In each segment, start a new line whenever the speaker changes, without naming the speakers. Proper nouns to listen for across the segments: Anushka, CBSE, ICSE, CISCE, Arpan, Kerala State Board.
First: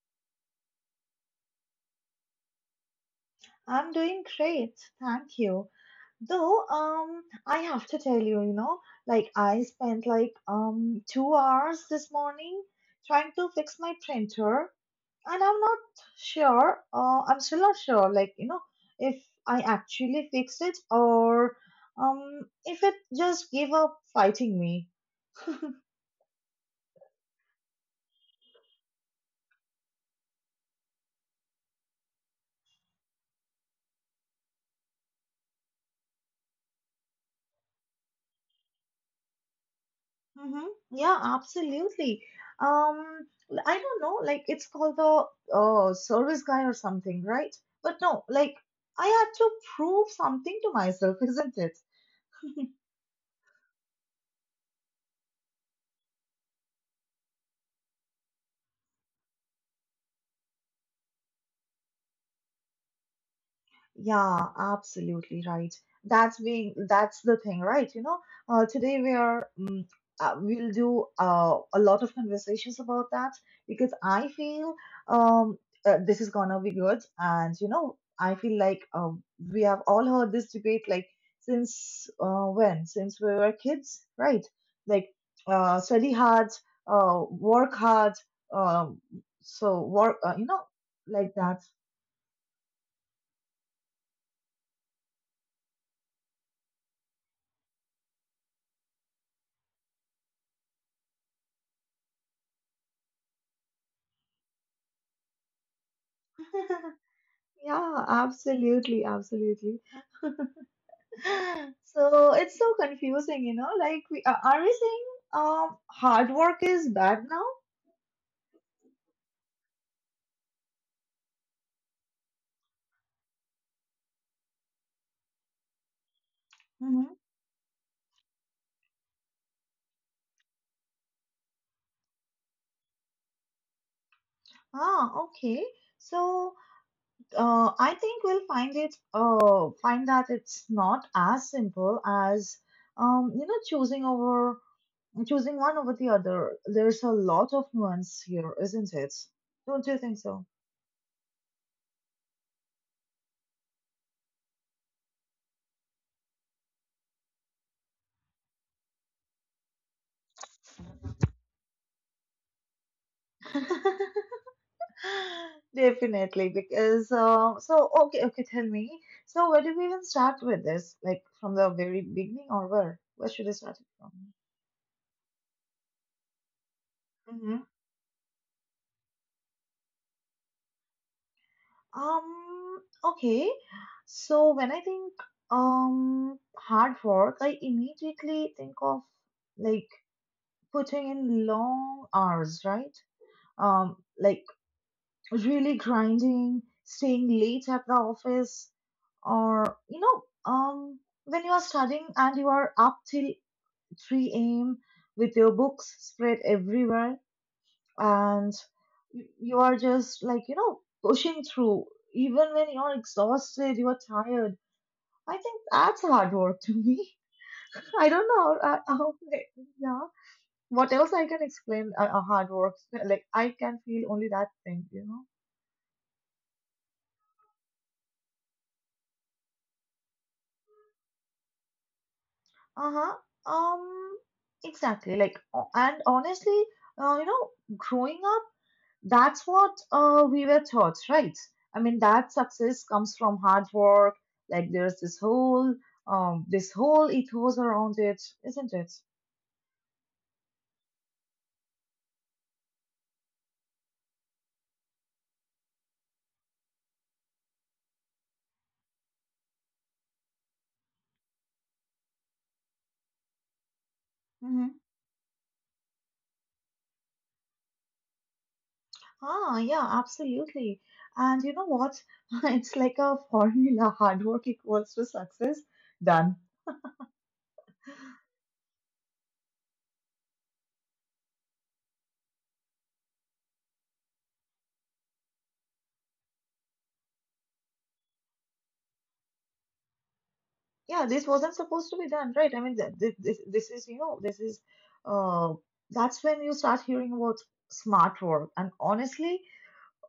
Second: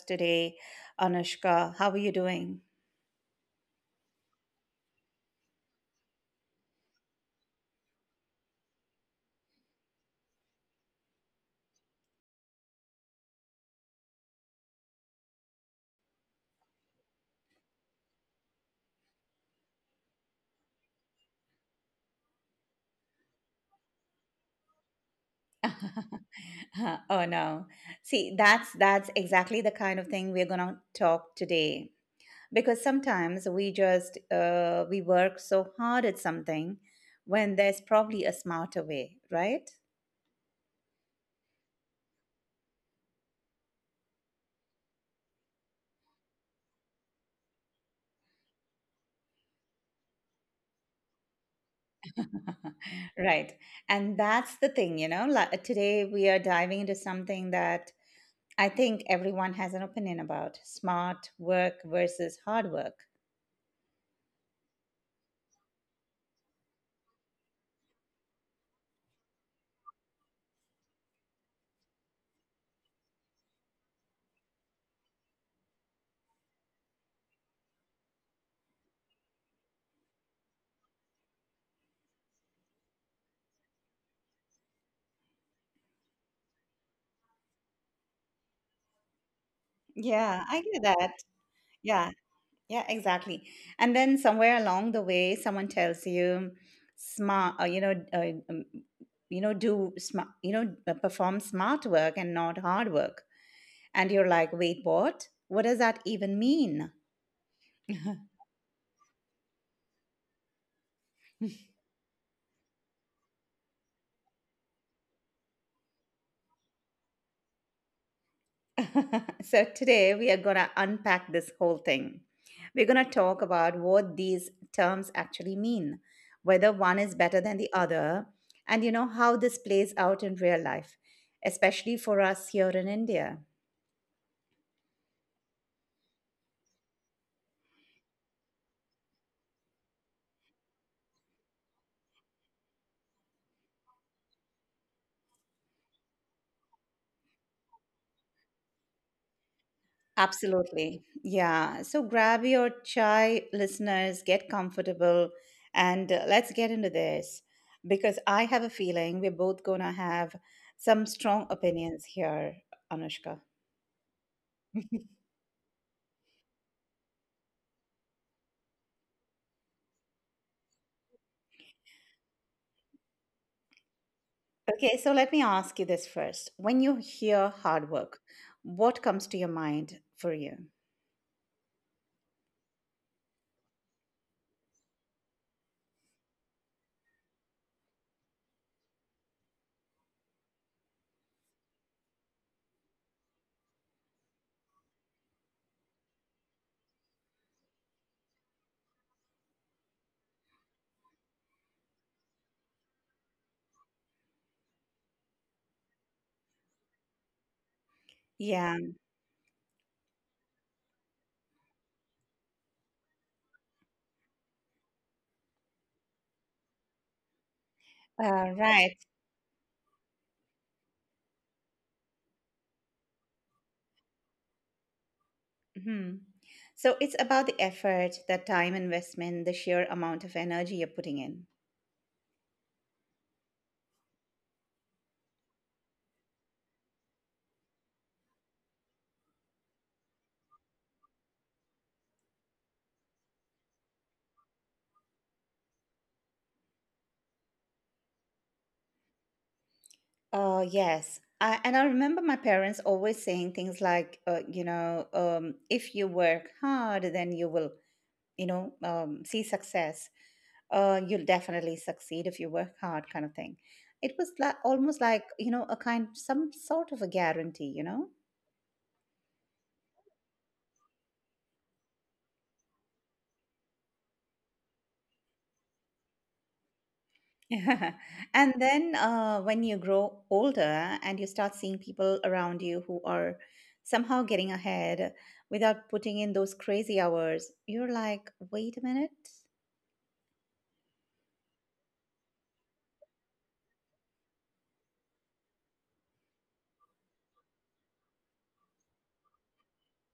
today, Anushka. How are you doing?
I'm doing great, thank you. Though, I have to tell you, I spent like 2 hours this morning trying to fix my printer, and I'm not sure. I'm still not sure, if I actually fixed it or if it just gave up fighting me.
Oh no, see, that's exactly the kind of thing we're gonna talk today. Because sometimes we just we work so hard at something when there's probably a smarter way, right?
Mm-hmm. Yeah, absolutely. I don't know, like it's called the service guy or something, right? But no, like I had to prove something to myself, isn't it?
Right, and that's the thing, you know. Like, today we are diving into something that I think everyone has an opinion about: smart work versus hard work.
Yeah, absolutely right. That's the thing, right? You know, today we are mm we'll do a lot of conversations about that because I feel um this is gonna be good, and you know, I feel like we have all heard this debate like since when? Since we were kids, right? Like study hard, work hard, um, so work,
Yeah,
you
I
know,
get that.
like that.
Yeah, yeah, exactly. And then somewhere along the way, someone tells you, smart, you know, do perform smart work and not hard work. And you're like, wait, what? What does that even mean?
Yeah, absolutely, absolutely. So it's so confusing, you know. Like, we are we saying hard work is bad now?
So today we are going to unpack this whole thing. We're going to talk about what these terms actually mean, whether one is
Mm-hmm.
better than the other, and you know how this plays out in real life, especially for us here in India.
Ah, okay. So I think we'll find it. Find that it's not as simple as um you know choosing over choosing one over the other. There's a lot of nuance here, isn't it? Don't you think so?
Absolutely. Yeah. So grab your chai, listeners, get comfortable, and let's get into this because I have a feeling we're both going to have some strong opinions here, Anushka.
Definitely, because so okay, okay, tell me. So where do we even start with this? Like from the very beginning, or where? Where should I start it from?
Okay, so let me ask you this first. When you hear
hmm
hard work, what comes to your mind for you?
Um, okay. So when I think hard work, I immediately think of like putting in long hours, right? Like really grinding, staying late at the office, or you know, um, when you are studying and you are up till 3 a.m. with your books spread everywhere, and
Yeah,
you are just like pushing through, even when you're exhausted, you are tired. I think that's hard work to me. I don't
uh,
know.
right.
Yeah. What else I can explain? Hard work. Like I can feel only that thing, you know.
hmm So it's about the effort, the time investment, the sheer amount of energy you're putting in.
Uh-huh. Um, exactly. Like, and honestly, uh, you know, growing up, that's what we were taught, right? I mean, that success comes from hard work. Like, there's this whole ethos around it, isn't it?
Oh, yes. And I remember my parents always saying things like, if you work hard, then you will, see success. You'll definitely succeed if you work hard kind of thing. It was like
Hmm.
almost like a kind some sort of a guarantee, you know.
Ah, yeah, absolutely. And you know what? It's like a formula, hard work equals to success, done.
And then when you grow older and you start seeing people around you who are somehow getting ahead without putting in those crazy hours, you're like, wait a minute.
Yeah, this wasn't supposed to be done, right? I mean, this is, you know, this is, uh that's when you start hearing about smart work. And honestly,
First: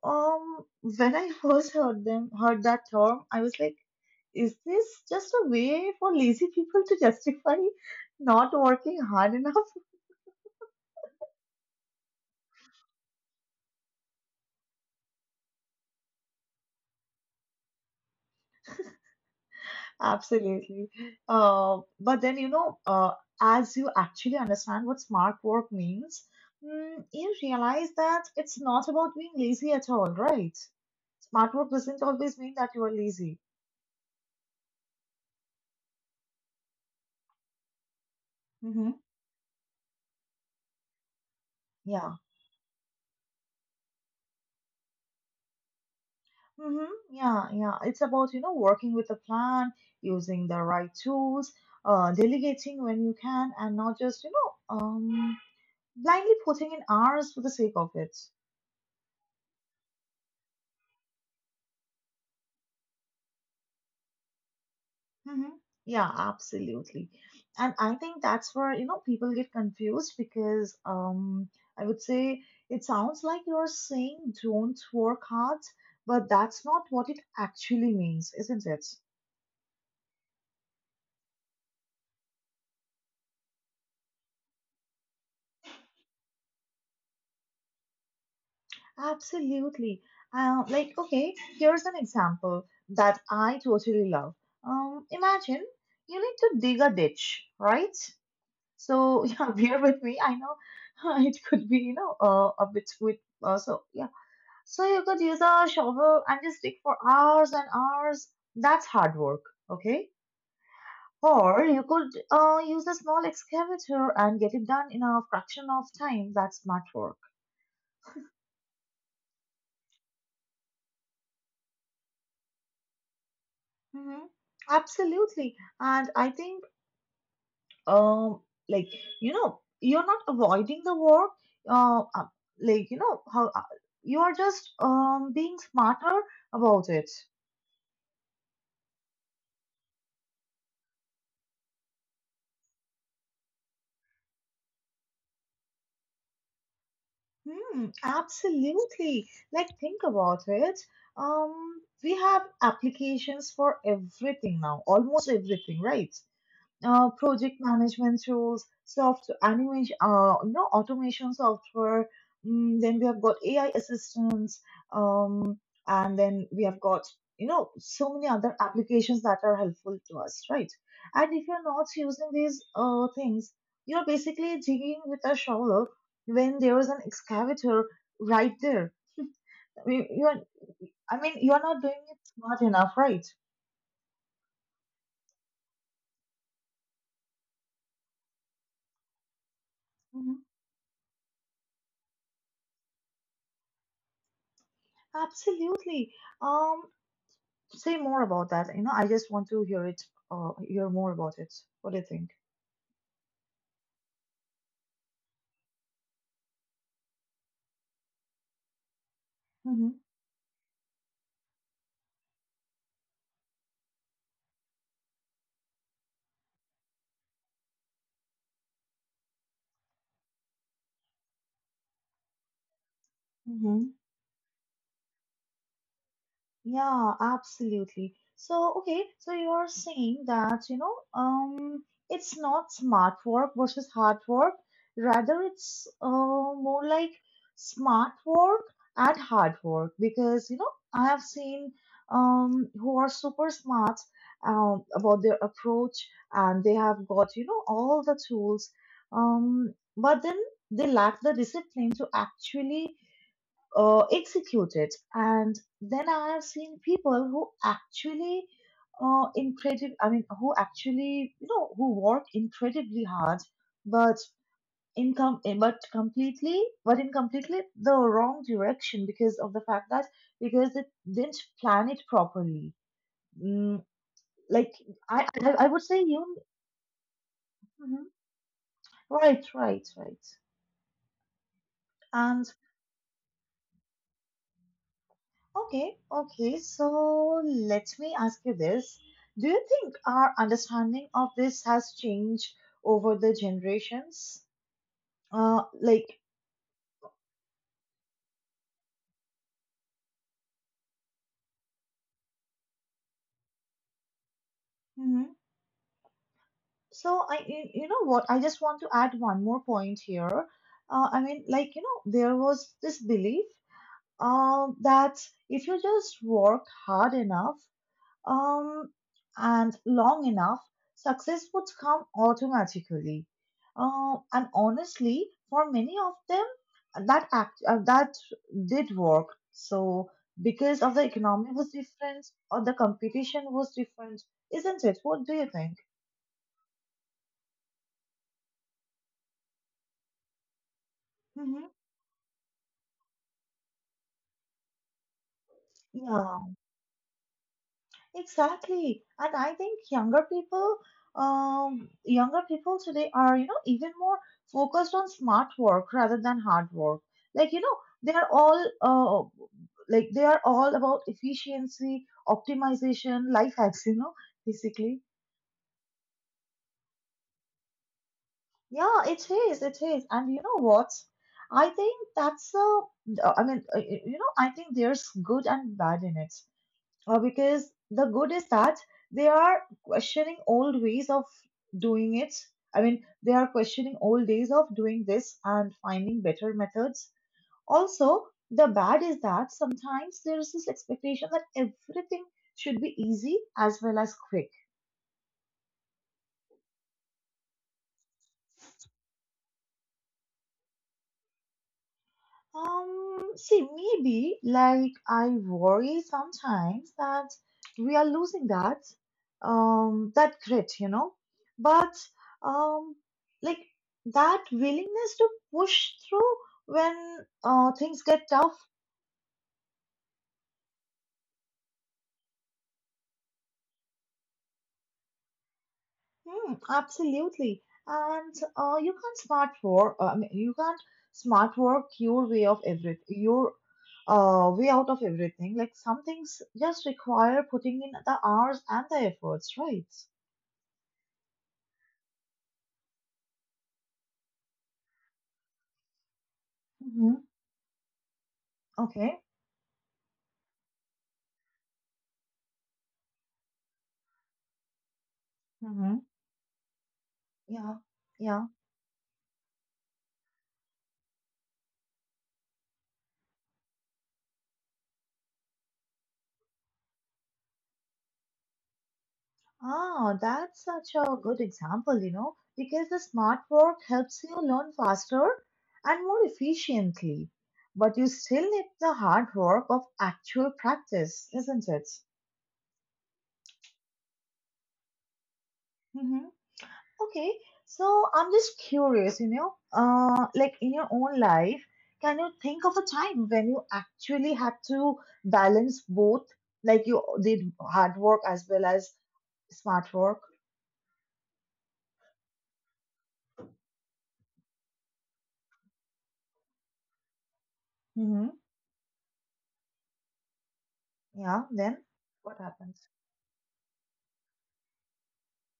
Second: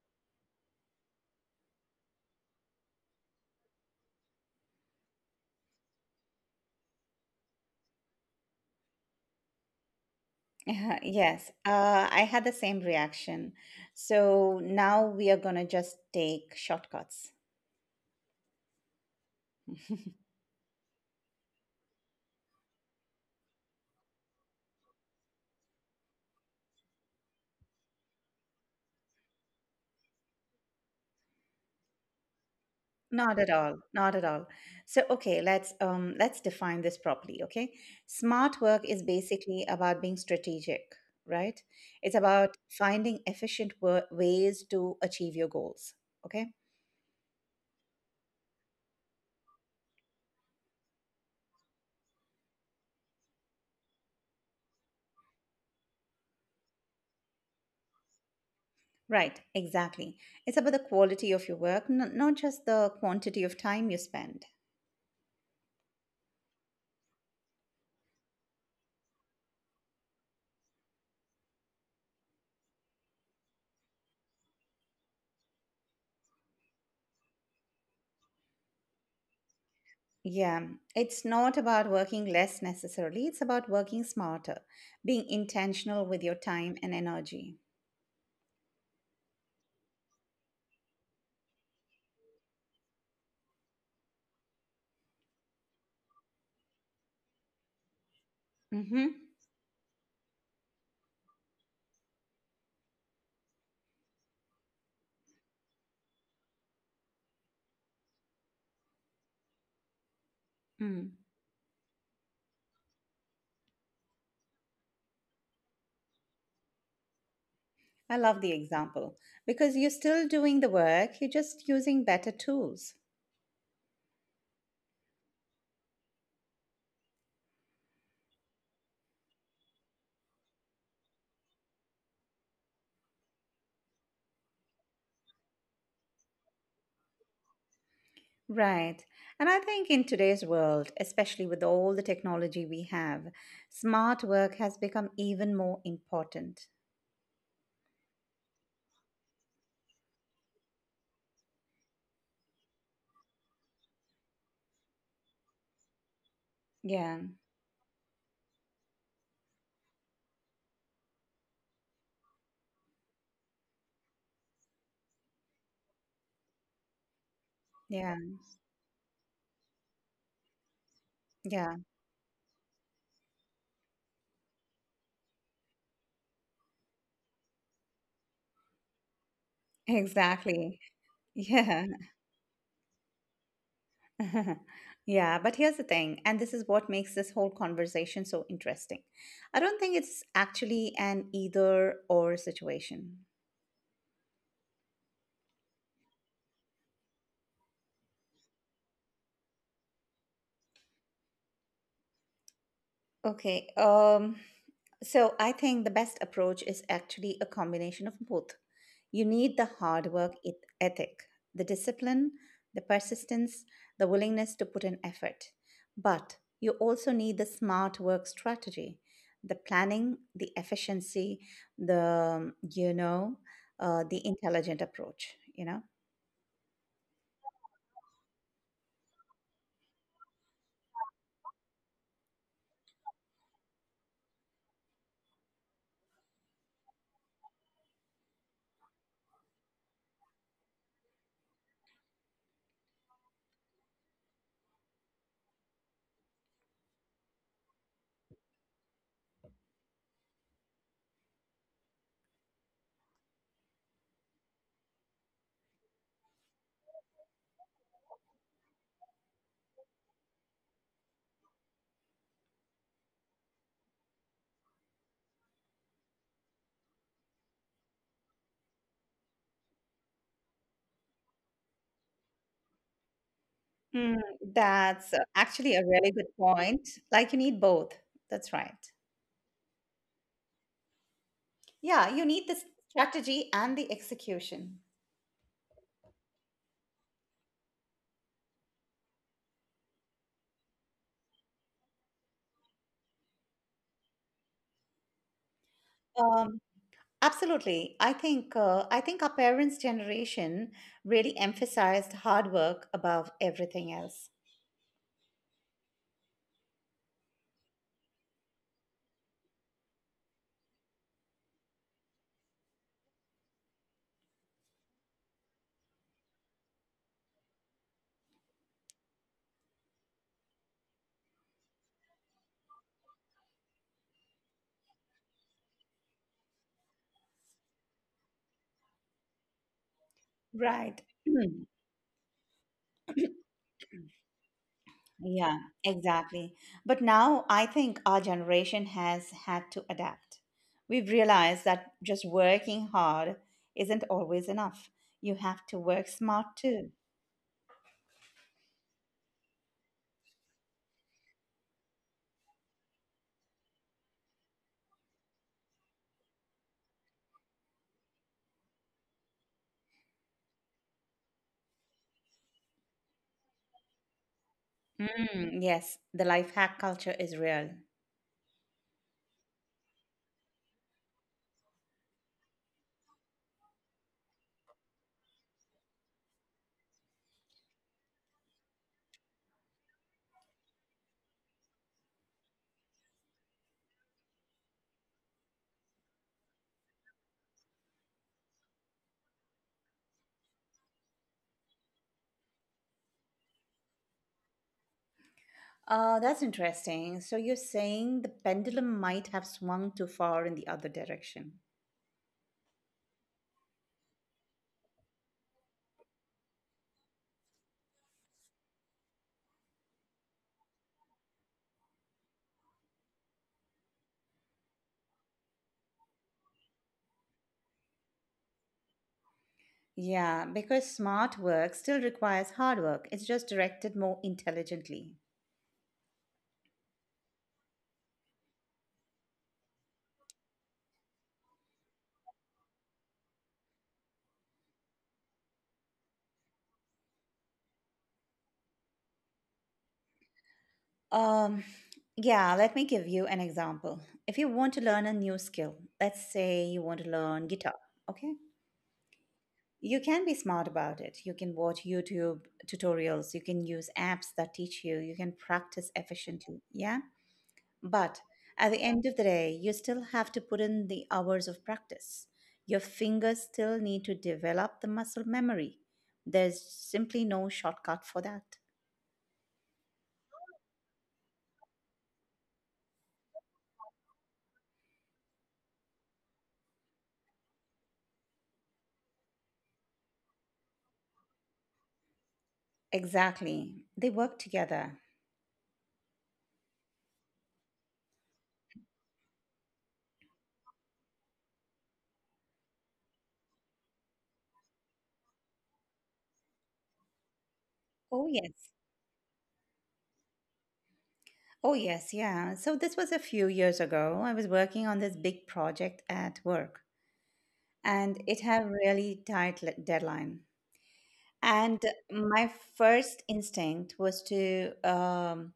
when I first heard them heard that term, I was like, is this just a way for lazy people to justify not working hard enough?
Yeah, yes, I had the same reaction. So now we are going to just take shortcuts.
Absolutely. But then, you know, as you actually understand what smart work means, you realize that it's not about being lazy at all, right? Smart work doesn't always mean that you are lazy.
Not at all. Not at all. So, okay, let's define this properly, okay? Smart work
Hmm.
is basically about being strategic, right?
Yeah.
It's about finding ways to achieve your goals, okay?
Mm-hmm. Yeah, yeah. It's about, you know, working with a plan, using the right tools, delegating when you can, and not just, blindly putting in hours for the sake of it.
Right, exactly. It's about the quality of your work, not just the quantity of time you spend.
Hmm. Yeah, absolutely. And I think that's where, you know, people get confused because I would say it sounds like you're saying don't work hard, but that's not what it actually means, isn't it?
Yeah, it's not about working less necessarily, it's about working smarter, being intentional with your time and energy.
Absolutely. Like, okay, here's an example that I totally love. Imagine you need to dig a ditch, right? So,
Mm-hmm.
yeah, bear with me. I know it could be, you know, a bit with, so yeah. So you could use a shovel and just dig for hours and hours. That's hard work, okay?
Mm.
Or you could use a small excavator and get it done in a fraction of time. That's smart work.
I love the example because you're still doing the work, you're just using better tools.
Mhm. Absolutely. And I think, um, like, you're not avoiding the work. Uh, uh, like, you know, how you are just being smarter about it.
Right. And I think in today's world, especially with all the technology we have, smart work has become even more important.
Hmm, absolutely. Like, think about it. We have applications for everything now, almost everything, right?
Yeah,
Project management tools, software, animation, automation software. Then we have got AI assistants, um, and then we have got, you know,
yeah,
so many other applications that are helpful to us, right? And if you're
yeah,
not using these things, you're basically digging with a shovel when there is an excavator right there. I mean, you're,
exactly.
I mean, you're not
Yeah,
doing it smart enough, right?
yeah. But here's the thing, and this is what makes this whole conversation so interesting. I don't think it's
Mhm.
actually an either or situation.
Absolutely. Um, Say more about that. You know, I just want to hear it, hear more about it. What do you think?
Okay. So I think the best approach is actually a combination of both. You need the hard work ethic, the discipline, the persistence, the willingness to put in effort. But you also need the smart work strategy, the planning, the efficiency, the you know,
Mm-hmm.
the intelligent approach, you know.
Yeah, absolutely. So, okay, so you are saying that, you know, it's not smart work versus hard work. Rather, it's more like smart work and hard work because, you know, I have seen who are super smart about their approach, and they have got, you know, all the tools, but then they lack the discipline to actually execute it. And then I have seen people who actually who actually, you know, who work incredibly hard, but in com- eh, but completely but in completely the wrong direction because of the fact that because they didn't plan it properly. Mm,
Mm,
like
that's
I
actually
would
a
say
really
you.
good point. Like you need both.
Mhm.
That's right.
Right, right, right,
Yeah, you
and
need the strategy and the execution.
okay, okay. So let me ask you this. Do you think our understanding of this has changed over the generations? Uh, like,
Um, Absolutely. I think our parents' generation really emphasized hard work above everything else.
Mm-hmm. So you, you know what? I just want to add one more point here. I mean, like, you know, there was this belief that if you just work hard enough, um, and long enough, success would come automatically. And honestly, for many of them, that did work. So because of the
Right.
economy
Hmm.
was different or the competition was different, isn't it? What do you
Yeah,
think?
exactly. But now I think our generation has had to adapt. We've
Hmm.
realized that just working hard isn't always enough. You have to work
Yeah.
smart too.
Exactly. And I think younger people today are, you know, even more focused on smart work rather than hard work. Like, you know, they are all, uh, like they are all about efficiency, optimization, life hacks, you know, basically.
Mm, yes, the life hack culture is real.
Yeah, it is, it is. And you know what? I think that's a, I mean, I think there's good and bad in it. Because the good is that they are questioning old ways of doing it. I mean, they are questioning old days of doing this and finding better methods. Also, the bad is that sometimes there is this expectation that everything should be easy as well as quick.
That's interesting. So you're saying the pendulum might have swung too far in the other direction.
See, maybe like I worry sometimes that we are losing that, that grit, you know, but um, like that willingness to push through when things get tough.
Yeah, because smart work still requires hard work. It's just directed more intelligently.
Hmm, absolutely. And you can't smart work. I mean, you can't smart work your way of every your way out of everything. Like some things just require putting in the hours and the efforts, right?
Um, yeah, let me give you an example. If you want to learn a new skill, let's say you
Mm-hmm.
want to learn guitar, okay?
Okay.
You can be smart about it. You can watch YouTube tutorials, you can use apps that teach you, you can
Mm-hmm.
practice efficiently. Yeah?
Yeah.
But
Yeah.
at the end of the day, you still have to put in the hours of practice. Your fingers still need to develop the muscle memory. There's simply no shortcut for that.
Ah, that's such a good example, you know, because the smart work helps you learn faster and more efficiently, but you still need the hard work of actual practice, isn't it?
Exactly. They work together.
Mm-hmm. Okay, so I'm just curious, you know, like in your own life, can you think of a time when you actually had to balance both, like you did hard work
Oh,
as well
yes.
as smart work?
Oh, yes. Yeah. So, this was a few years ago. I was working on this big project at work,
Mm-hmm.
and it had a really tight deadline.
Yeah, then
And
what
my
happens?
first instinct was to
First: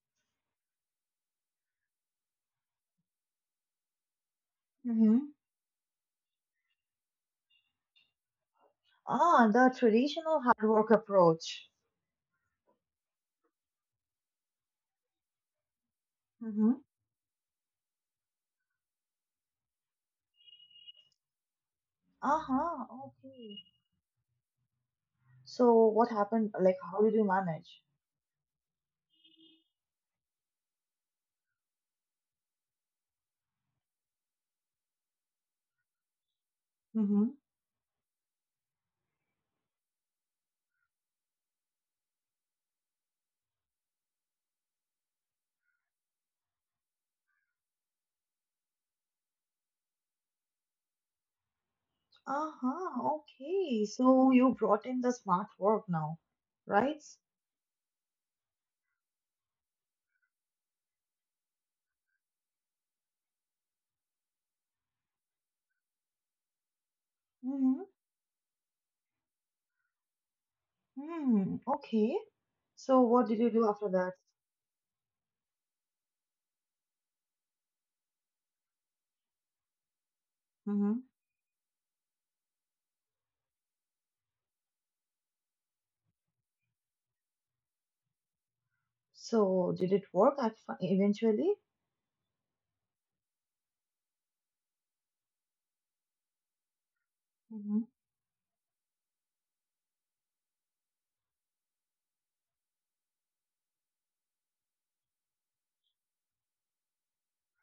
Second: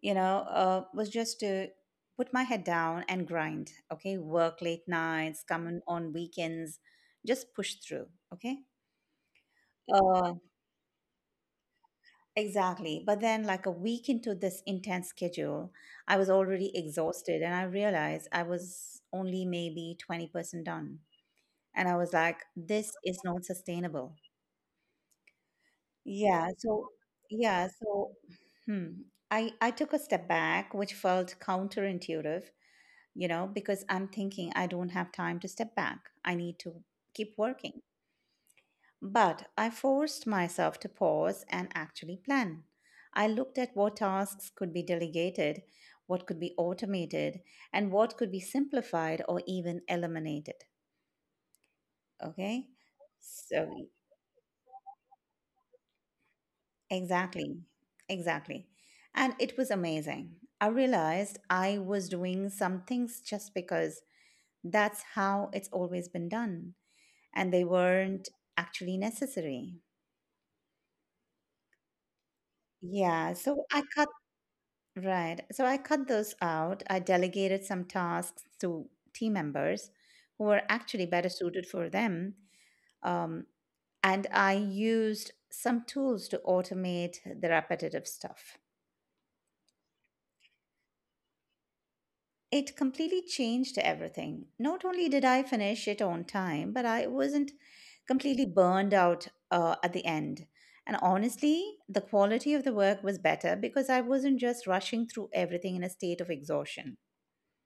you know, was just to put my head down and grind. Okay, work late
Mm-hmm.
nights, come in on weekends, just push through. Okay.
Ah, the
Uh,
traditional hard work approach.
exactly. But then, like a week into this intense schedule, I was already
Mm-hmm.
exhausted and I realized I was only maybe 20% done. And I was like,
Uh-huh,
this is
okay.
not sustainable.
So what happened?
Yeah.
Like, how
So,
did you manage?
yeah. So, hmm, I took a step back, which felt counterintuitive, you know, because I'm thinking I don't have time to step back. I need to keep working. But I forced myself to pause and actually plan. I looked at what tasks could be delegated, what could be automated, and what could be simplified or even eliminated. Okay?
Uh-huh, okay.
So,
So you brought in the smart work now, right?
exactly, exactly. And it was amazing. I realized I was doing some things just because that's how it's always been done and they
Mm-hmm.
weren't actually necessary.
Hmm. Okay. So what
Yeah,
did you
so
do
I
after
cut
that?
right. So I cut those out. I delegated some tasks to team members who were
Mm-hmm.
actually better suited for them. Um, and I used some tools to automate the repetitive stuff.
So did it work eventually?
It completely changed everything. Not only did I finish it on time, but I wasn't
Mm-hmm.
completely burned out at the end. And honestly, the quality of the work was better because I wasn't just rushing through everything in a state of exhaustion.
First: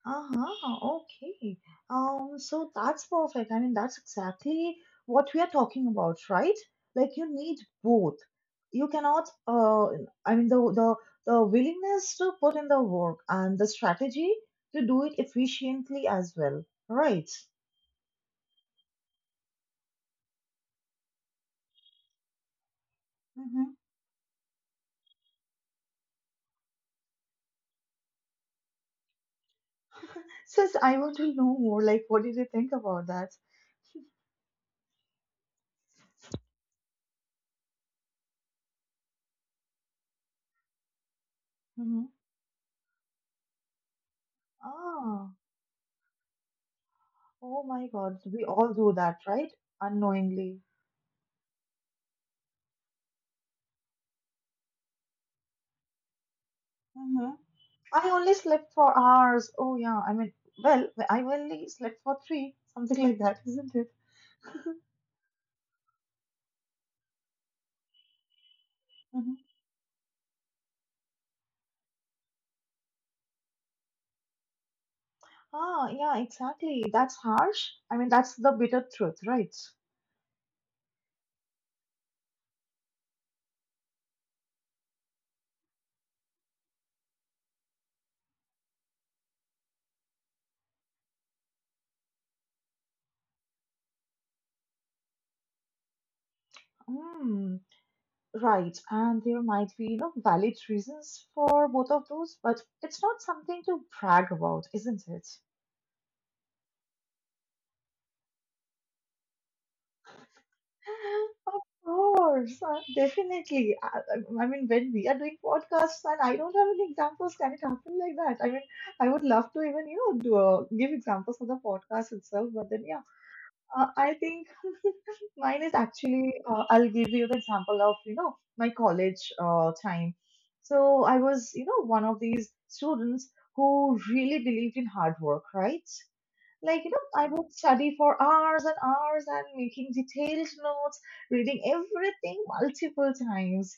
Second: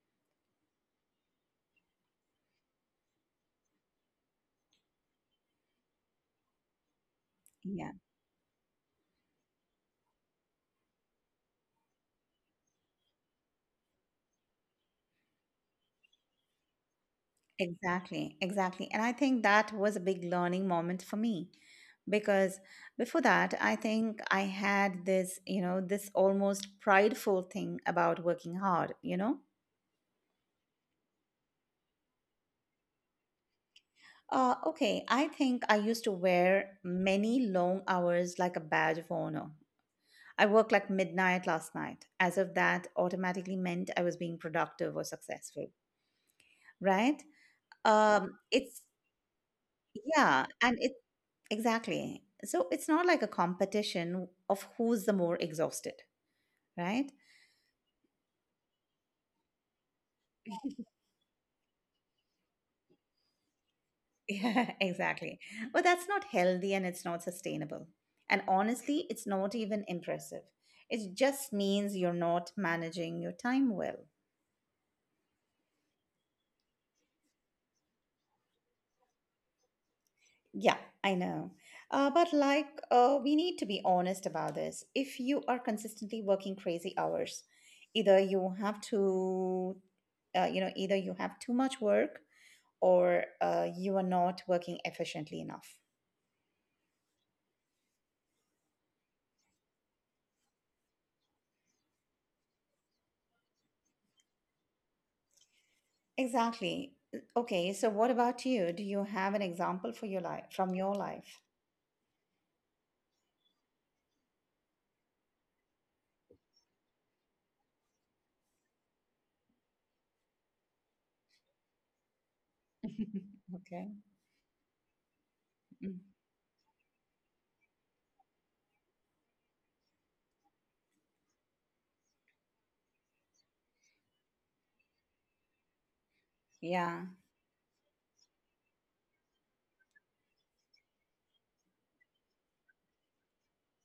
Uh-huh, okay. So that's perfect. I mean, that's exactly what we are talking about, right? Like you need
Yeah,
both. You cannot, I mean, the the the willingness to put in the work and the strategy to do it efficiently as well, right?
exactly, exactly. And I think that was a big learning moment for me because before
Mm-hmm.
that, I think I had this, you know, this almost prideful thing about working hard, you know?
Since I want to know more, like, what did you think about that?
Okay, I think I used to wear many long hours like a badge of honor. I worked like midnight last
Mm-hmm.
night, as if that automatically meant I was being productive or
Ah,
successful, right?
oh my God, we all do
It's,
that, right? Unknowingly.
yeah, and it exactly. So it's not like a competition of who's the more exhausted, right?
Mm-hmm. I only slept for hours. Oh, yeah. I mean, well, I only slept for three, something like that, isn't it?
Yeah, exactly. But that's not healthy and it's not sustainable. And honestly,
Mhm.
it's not even impressive. It just means you're not managing your time well.
Ah, yeah, exactly. That's harsh. I mean, that's the bitter truth, right?
Yeah, I know. But we need to be honest about this. If you are consistently working crazy hours, either you have either you have too much work or you are not working efficiently enough.
Mm, right. And there might be, you know, valid reasons for both of those, but it's not something to brag about, isn't it?
Exactly. Okay, so what about you? Do you have an example for your life from your
Of
life?
course, definitely. I mean, when we are doing podcasts and I don't have any examples, can it happen like that? I would love to even, you know, do, give examples of the podcast itself, but then, yeah,
Okay.
I think mine is
Mm.
actually, I'll give you the example of, you know, my college time. So I was, you know, one of these students who really believed in hard work, right? Like, you
Yeah.
know, I would study for hours and hours and making detailed notes, reading everything multiple times.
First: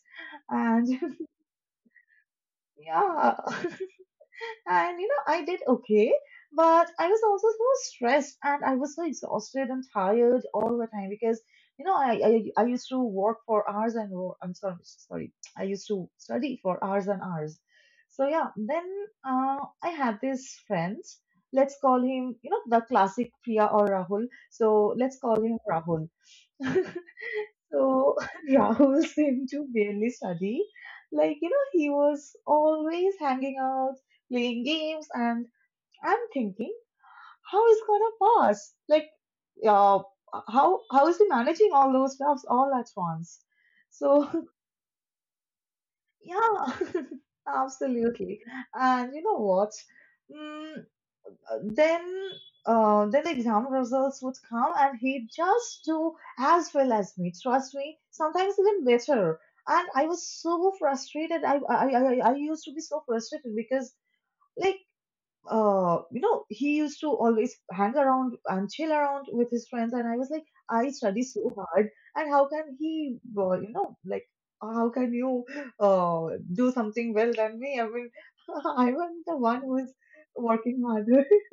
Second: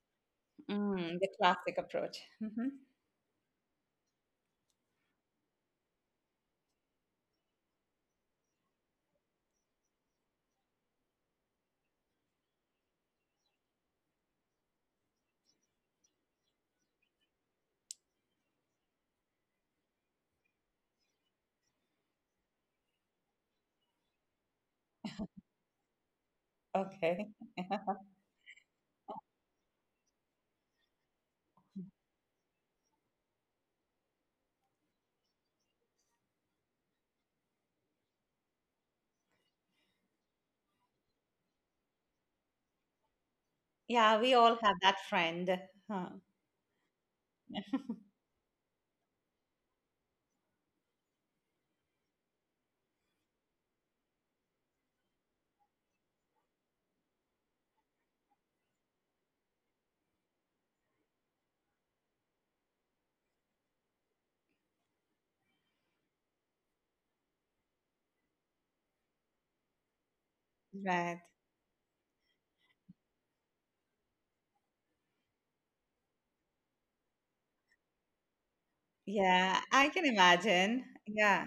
And
Mm, the classic approach. Hmm.
yeah, and you know, I did okay, but I was also so stressed and I was so exhausted and tired all the time because you know, I used to work for hours and I'm sorry, sorry, I used to study for hours and hours. So yeah, then I had this friend. Let's call him, you know, the classic Priya or Rahul. So let's call him Rahul.
Okay.
So Rahul seemed to barely study. Like, you know, he was always hanging out, playing games, and I'm thinking, how is gonna pass? Like, uh, how is he managing all those stuffs all at once?
Yeah,
So
we all have that friend. Huh.
yeah, absolutely. And you know what? Mm, then then the exam results would come and he'd just do as well as me. Trust me, sometimes even better. And I was so frustrated. I used to be so frustrated because like you know he used to always hang around and chill around with his friends and I was like I study
Right.
so hard, and how can he you know like how can you do something well than me, I mean I'm the one
Yeah,
who is
I can
working
imagine.
hard.
Yeah,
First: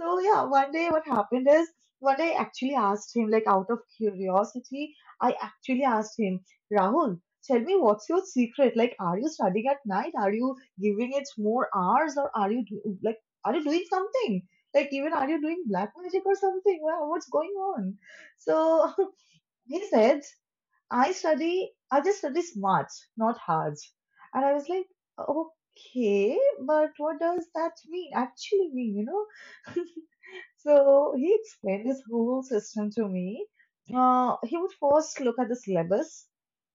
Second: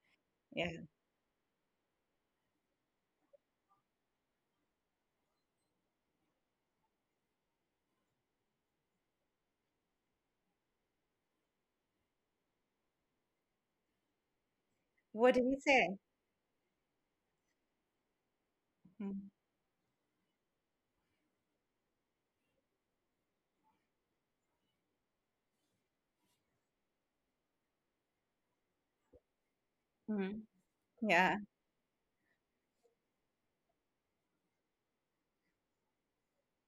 So yeah, one
yeah.
day what happened is one day I actually asked him, like out of curiosity, I actually asked him, Rahul, tell me what's your secret? Like, are you studying at night? Are you giving it more hours, or are like, are you doing something? Like, even are
What
you
did
doing
he
black
say?
magic or something? Wow, what's going on? So he said, I study, I just study smart, not hard. And I was like, okay, but what does that mean? Actually mean, you know?
Mm-hmm.
So he
Yeah.
explained his whole system to me. He would first look at the syllabus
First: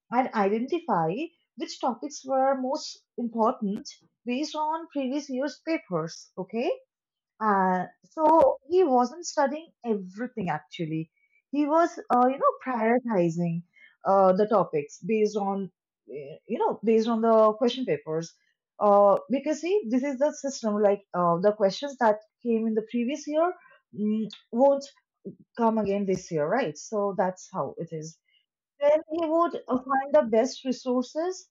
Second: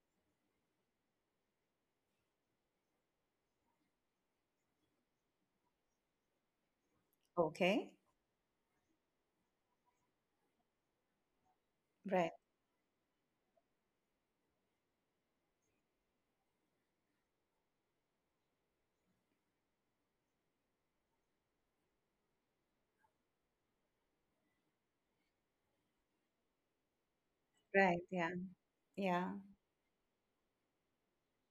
and identify which topics were most important based on previous year's papers. Okay. Uh,
Okay.
so he wasn't studying everything actually. He was,
Right.
you know, prioritizing the topics based on, you know, based on the question papers. Because see, this is the system. Like the questions that came in the previous year won't come again this year, right? So that's how it
Right.
is.
Yeah.
Then he
Yeah.
would find the best resources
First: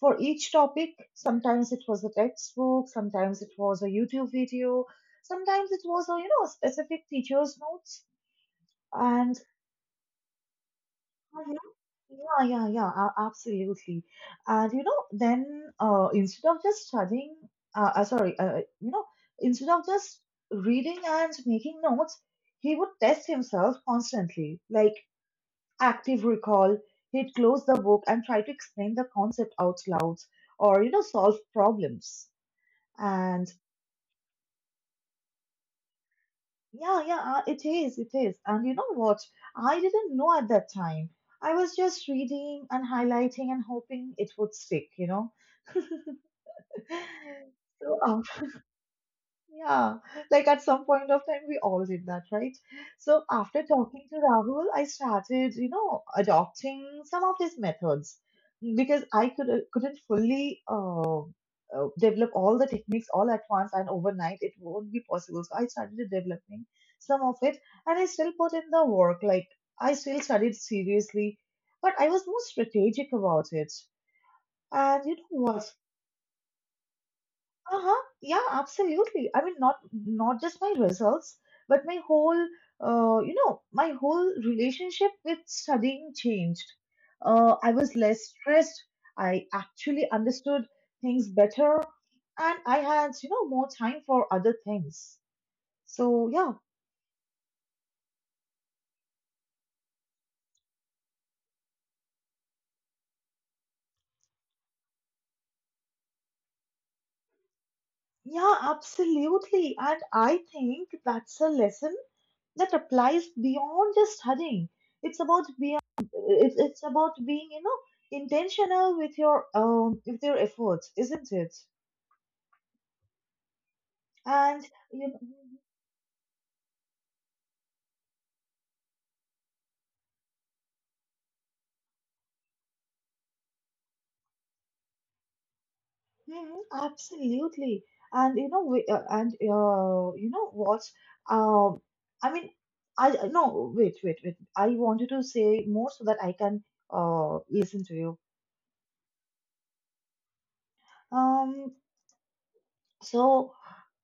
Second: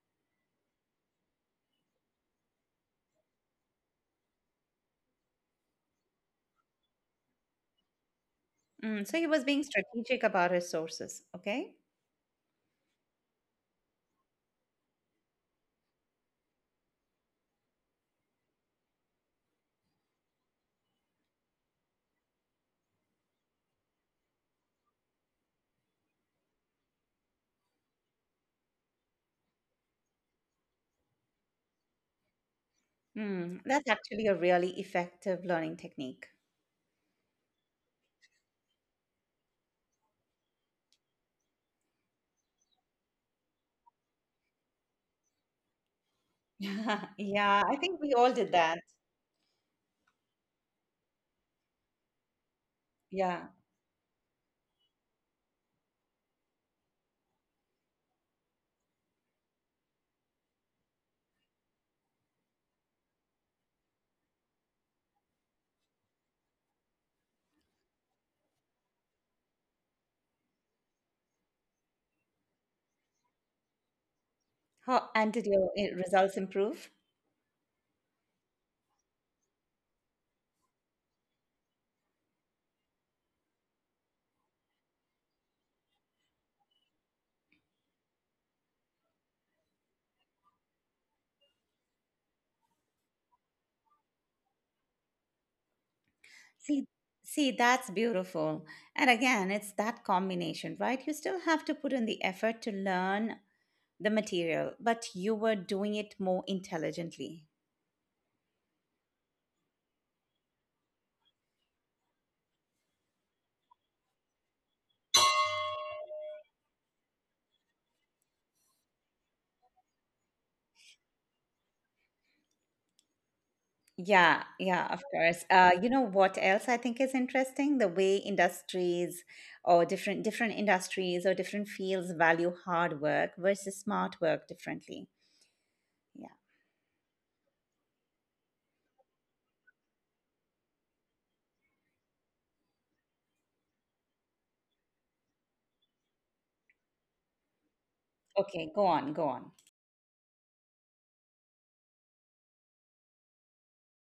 for each topic. Sometimes it was a textbook, sometimes it was a YouTube video, sometimes it was a you know specific teacher's notes.
Mm. So he
And
was being strategic about his sources.
Mhm.
Okay.
Yeah, yeah, yeah, absolutely. And you know, then instead of just studying, sorry, you know, instead of just reading and making notes, he would test himself constantly, like active recall. He'd close the book and try to explain the concept out loud or you know solve problems. And
Mm. That's actually a really effective learning technique.
yeah, yeah, it is, it is. And you know what? I didn't know at that time. I was just reading and highlighting and hoping it would stick, you know?
Yeah. Yeah. I
So
think we all did that.
yeah, like at some point of time, we all did that, right? So
Yeah.
after talking to Rahul, I started, you know, adopting some of these methods because I could couldn't fully develop all the techniques all at once and overnight. It won't be possible. So I started developing some of it, and I still put in the work. Like I still studied seriously, but I was more strategic about it.
How,
And you know
and did your
what?
eh, results improve?
Uh-huh. Yeah, absolutely. I mean, not just my results, but my whole, you know, my whole relationship with studying changed. I was less stressed. I actually understood things better, and I had, you know, more time for other things. So yeah,
See, see, that's beautiful. And again, it's that combination, right? You still have to put in the effort to learn the material, but you were doing it more intelligently.
yeah, absolutely. And I think that's a lesson that applies beyond just studying. It's about being it's about being you know intentional with your efforts, isn't it?
Yeah,
And
yeah, of
you know,
course. You know what else I think is interesting? The way industries or different industries or different fields value hard work versus smart work differently. Yeah.
mhm, absolutely. And you know we, and you know what? Um, I mean, no, wait wait wait. I wanted to say more so that I can listen to you.
Okay, go on, go
Um, so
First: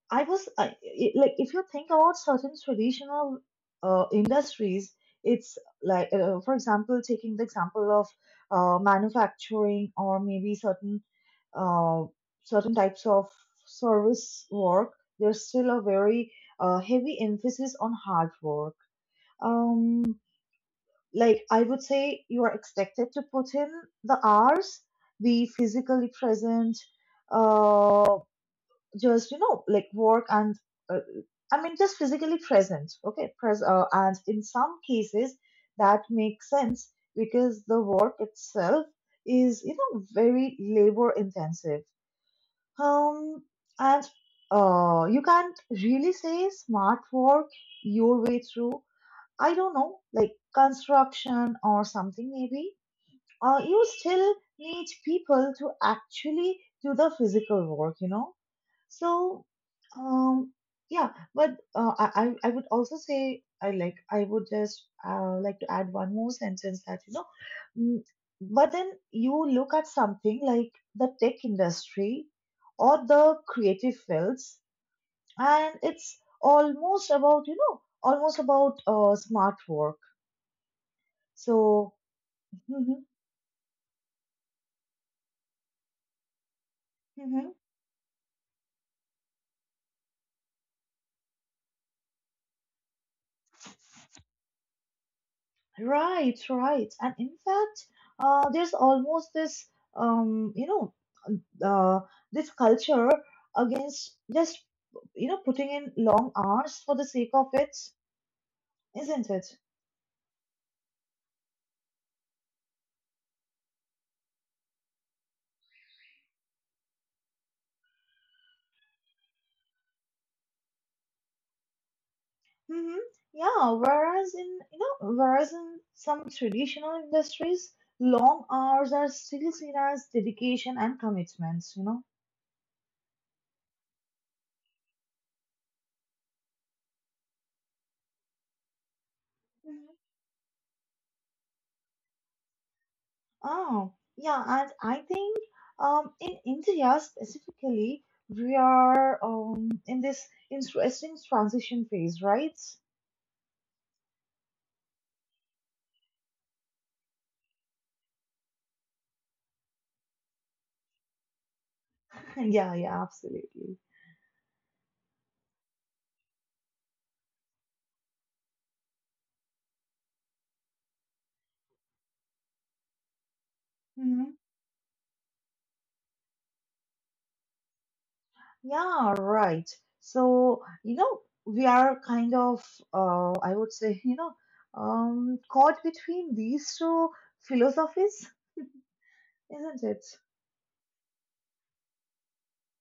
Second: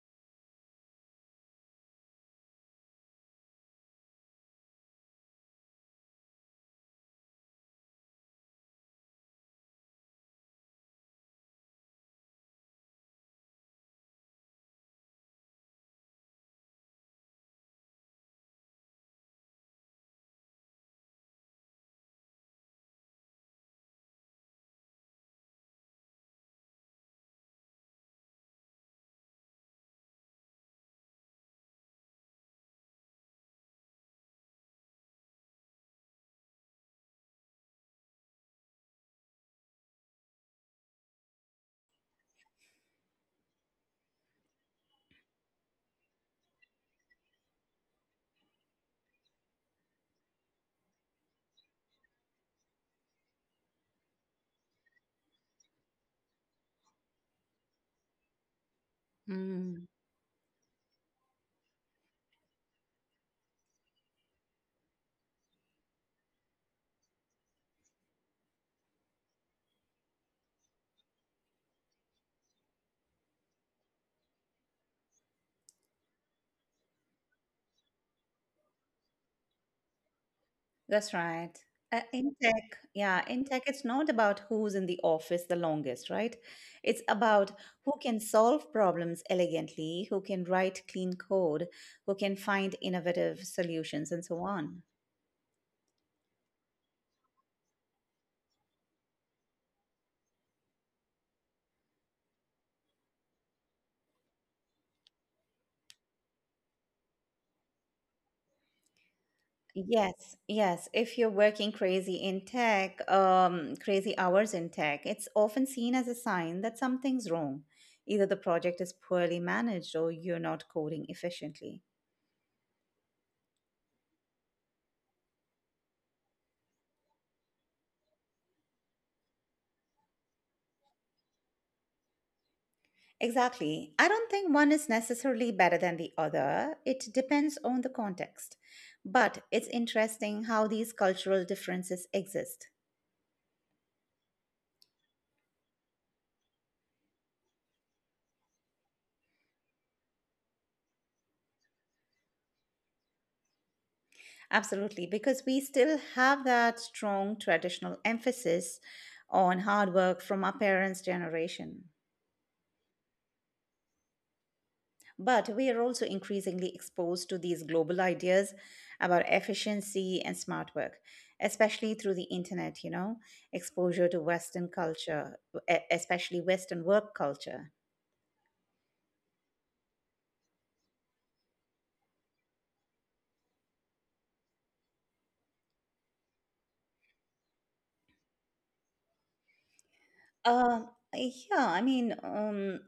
I was I- like, if you think about certain traditional industries, it's like, for example, taking the example of manufacturing or maybe certain uh, certain types of service work. There's still a very heavy emphasis on hard work. Um, like I would say, you are expected to put in the hours, be physically present. Uh, just you know like work and uh, I mean just physically present, okay, and in some cases that makes sense because the work itself is you know very labor intensive um and you can't really say smart work your way through, I don't know, like construction or something, maybe you still need people to actually do the physical work, you know? So,
on.
um, yeah, but I would also say I would just like to add one more sentence that you know, mm, but then you look at something like the tech industry or the creative fields, and it's almost about you know almost about smart work.
That's right.
So,
Uh, in tech,
mhm,
yeah, in tech, it's not about who's in the office the longest, right? It's about
mhm.
who can solve problems elegantly, who can write clean code, who can find innovative solutions, and so on.
Right, right. And in fact, there's almost this, you know, uh, this culture against just, you know, putting in long hours for the sake of it, isn't it?
Yes, yes. If you're working crazy in tech, crazy hours in tech, it's often seen as a sign that something's wrong. Either the project is poorly managed or you're not coding efficiently.
Mm-hmm. Yeah, whereas in, you know, whereas in some traditional industries, long hours are still seen as dedication and commitments, you know?
Exactly. I don't think one is necessarily better than the other. It depends on the context. But it's
Mm-hmm.
interesting how these cultural differences exist.
Oh, yeah, and I think in India specifically, we are in this interesting transition phase, right?
Absolutely, because we still have that strong traditional emphasis on hard work from our parents' generation.
Yeah, yeah, absolutely.
But we are also increasingly exposed to these global ideas about efficiency and smart work, especially through the internet, you know, exposure to
Mhm.
Western culture, especially Western work culture.
Yeah, right. So, you know, we are kind of, I would say, you know, caught between these two philosophies, isn't it?
Uh, yeah, I mean,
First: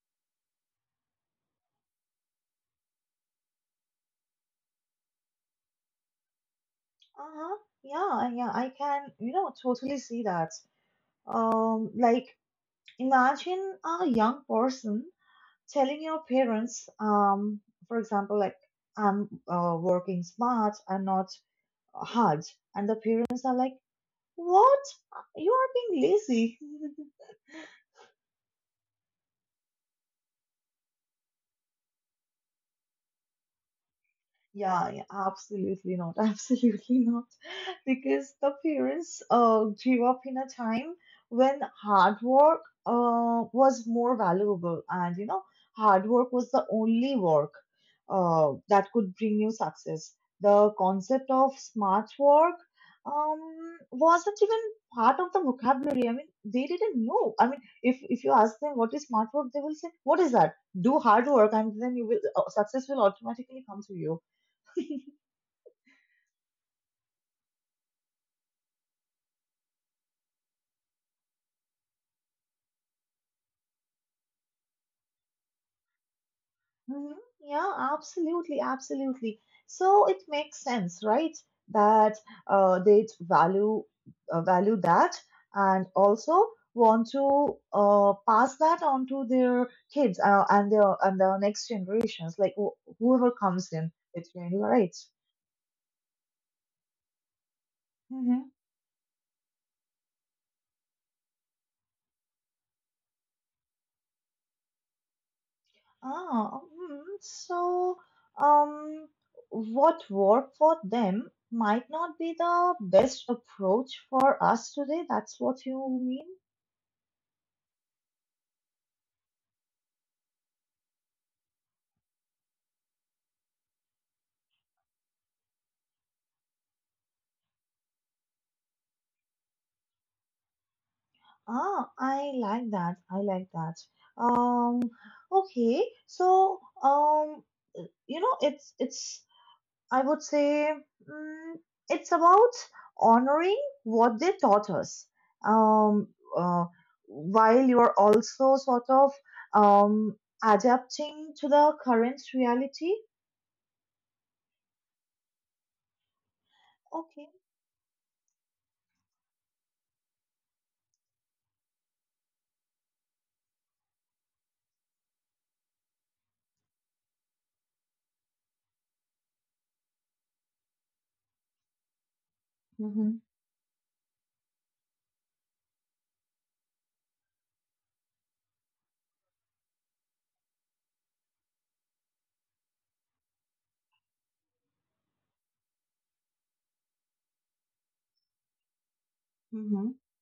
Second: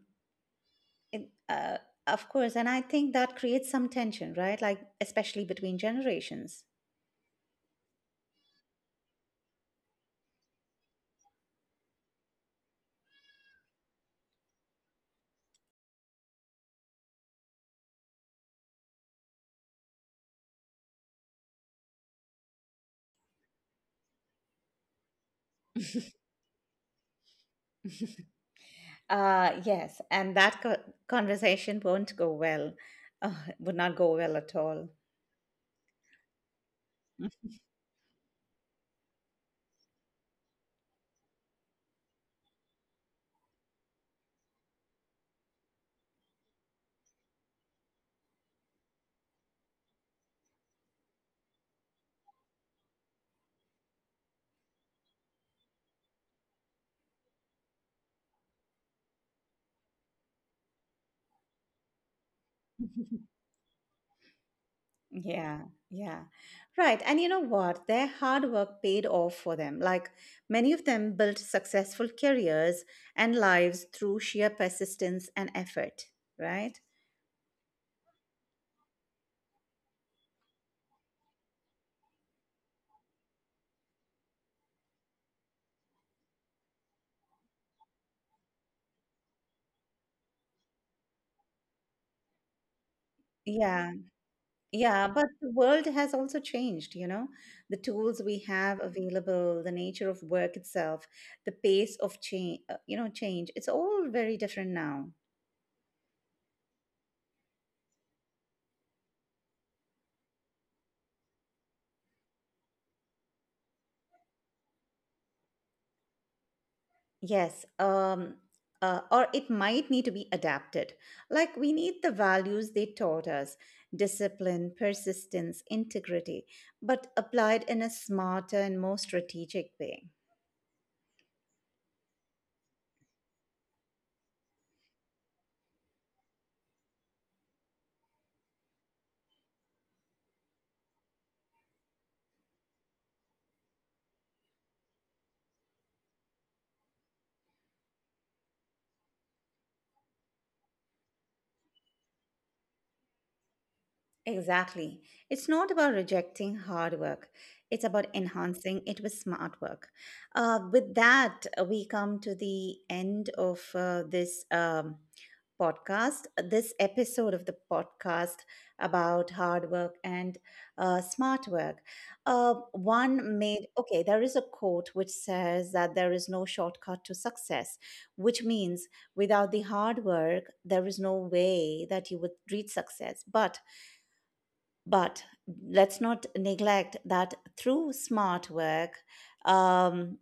it, of course, and I think that creates some tension, right? Like, especially between generations.
Uh-huh. Yeah, yeah, I can, you know, totally see that. Like imagine a young person telling your parents, for example, like I'm working smart, I'm not hard, and the parents are like, "What? You are being lazy."
Yes, and that conversation won't go well, uh, would not go well at all.
Yeah, yeah, absolutely not. Absolutely not.
Mhm.
Because the parents grew up in a time when hard work was more valuable, and you know, hard work was the only work that could bring you success. The concept of smart work wasn't even part of the vocabulary. I mean, they didn't know. I mean, if you ask them what is smart work, they will say, "What is that?" Do hard work and then you will success will automatically come to you.
Yeah, yeah. Right. And you know what? Their hard work paid off for them. Like many of them built successful careers and lives through sheer persistence and effort, right?
Hmm. Yeah, absolutely, absolutely. So it makes sense, right? That they value that, and also want to pass that on to their kids and their next generations, like whoever comes
Yeah.
in between, right?
Yeah, but the world has also changed, you know. The tools we have available, the nature of work itself, the pace of change, you know, change. It's all very different now.
Ah, hmm. So um, what worked for them might not be the best approach for us today. That's what you mean?
Yes, um, or it might need to be adapted. Like we need the values they taught us: discipline, persistence, integrity, but applied in a smarter and more strategic way.
Ah, I like that. I like that. Um, okay. So, you know, it's I would say mm, it's about honoring what they taught us, um, uh, while you're also sort of um, adapting to the current reality.
Exactly. It's not about rejecting hard work.
Okay.
It's about enhancing it with smart work. With that, we come to the end of this podcast, this episode of the podcast about hard work and smart work. Uh,
Mm-hmm.
one made, okay, there is a quote which says that there is no shortcut to success, which means without the hard work, there is no way that you would reach success. But let's not neglect that through smart work,
Mm-hmm.
um,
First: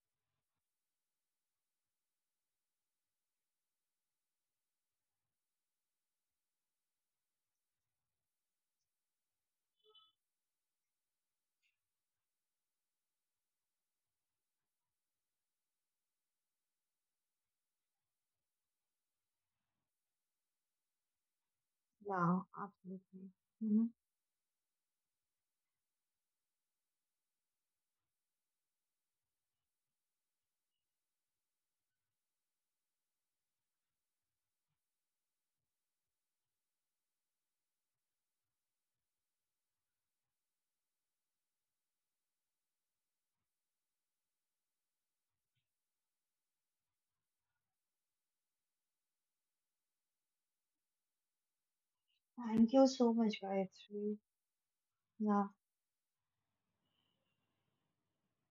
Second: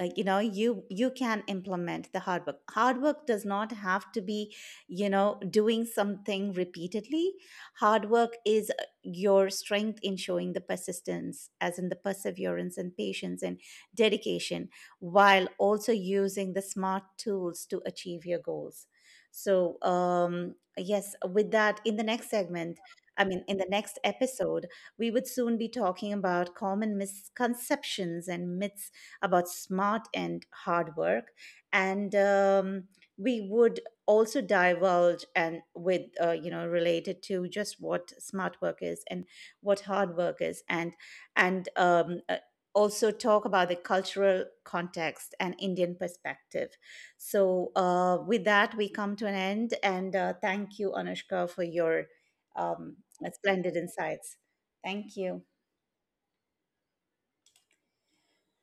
you know, you can implement the hard work. Hard work does not have to be, you know, doing something repeatedly. Hard work is your strength in showing the persistence as in the perseverance and patience and dedication, while also using the smart tools to achieve your goals. So, um, yes, with that in the next
Yeah,
segment I
absolutely.
mean in the
Mm-hmm.
next episode we would soon be talking about common misconceptions and myths about smart and hard work. And we would also divulge and with, you know, related to just what smart work is and what hard work is, and, and, um, uh, also talk about the cultural context and Indian perspective. So with that we come to an end and thank you, Anushka, for your
Thank you
um,
so much,
splendid
Gayatri.
insights. Thank you.
Yeah.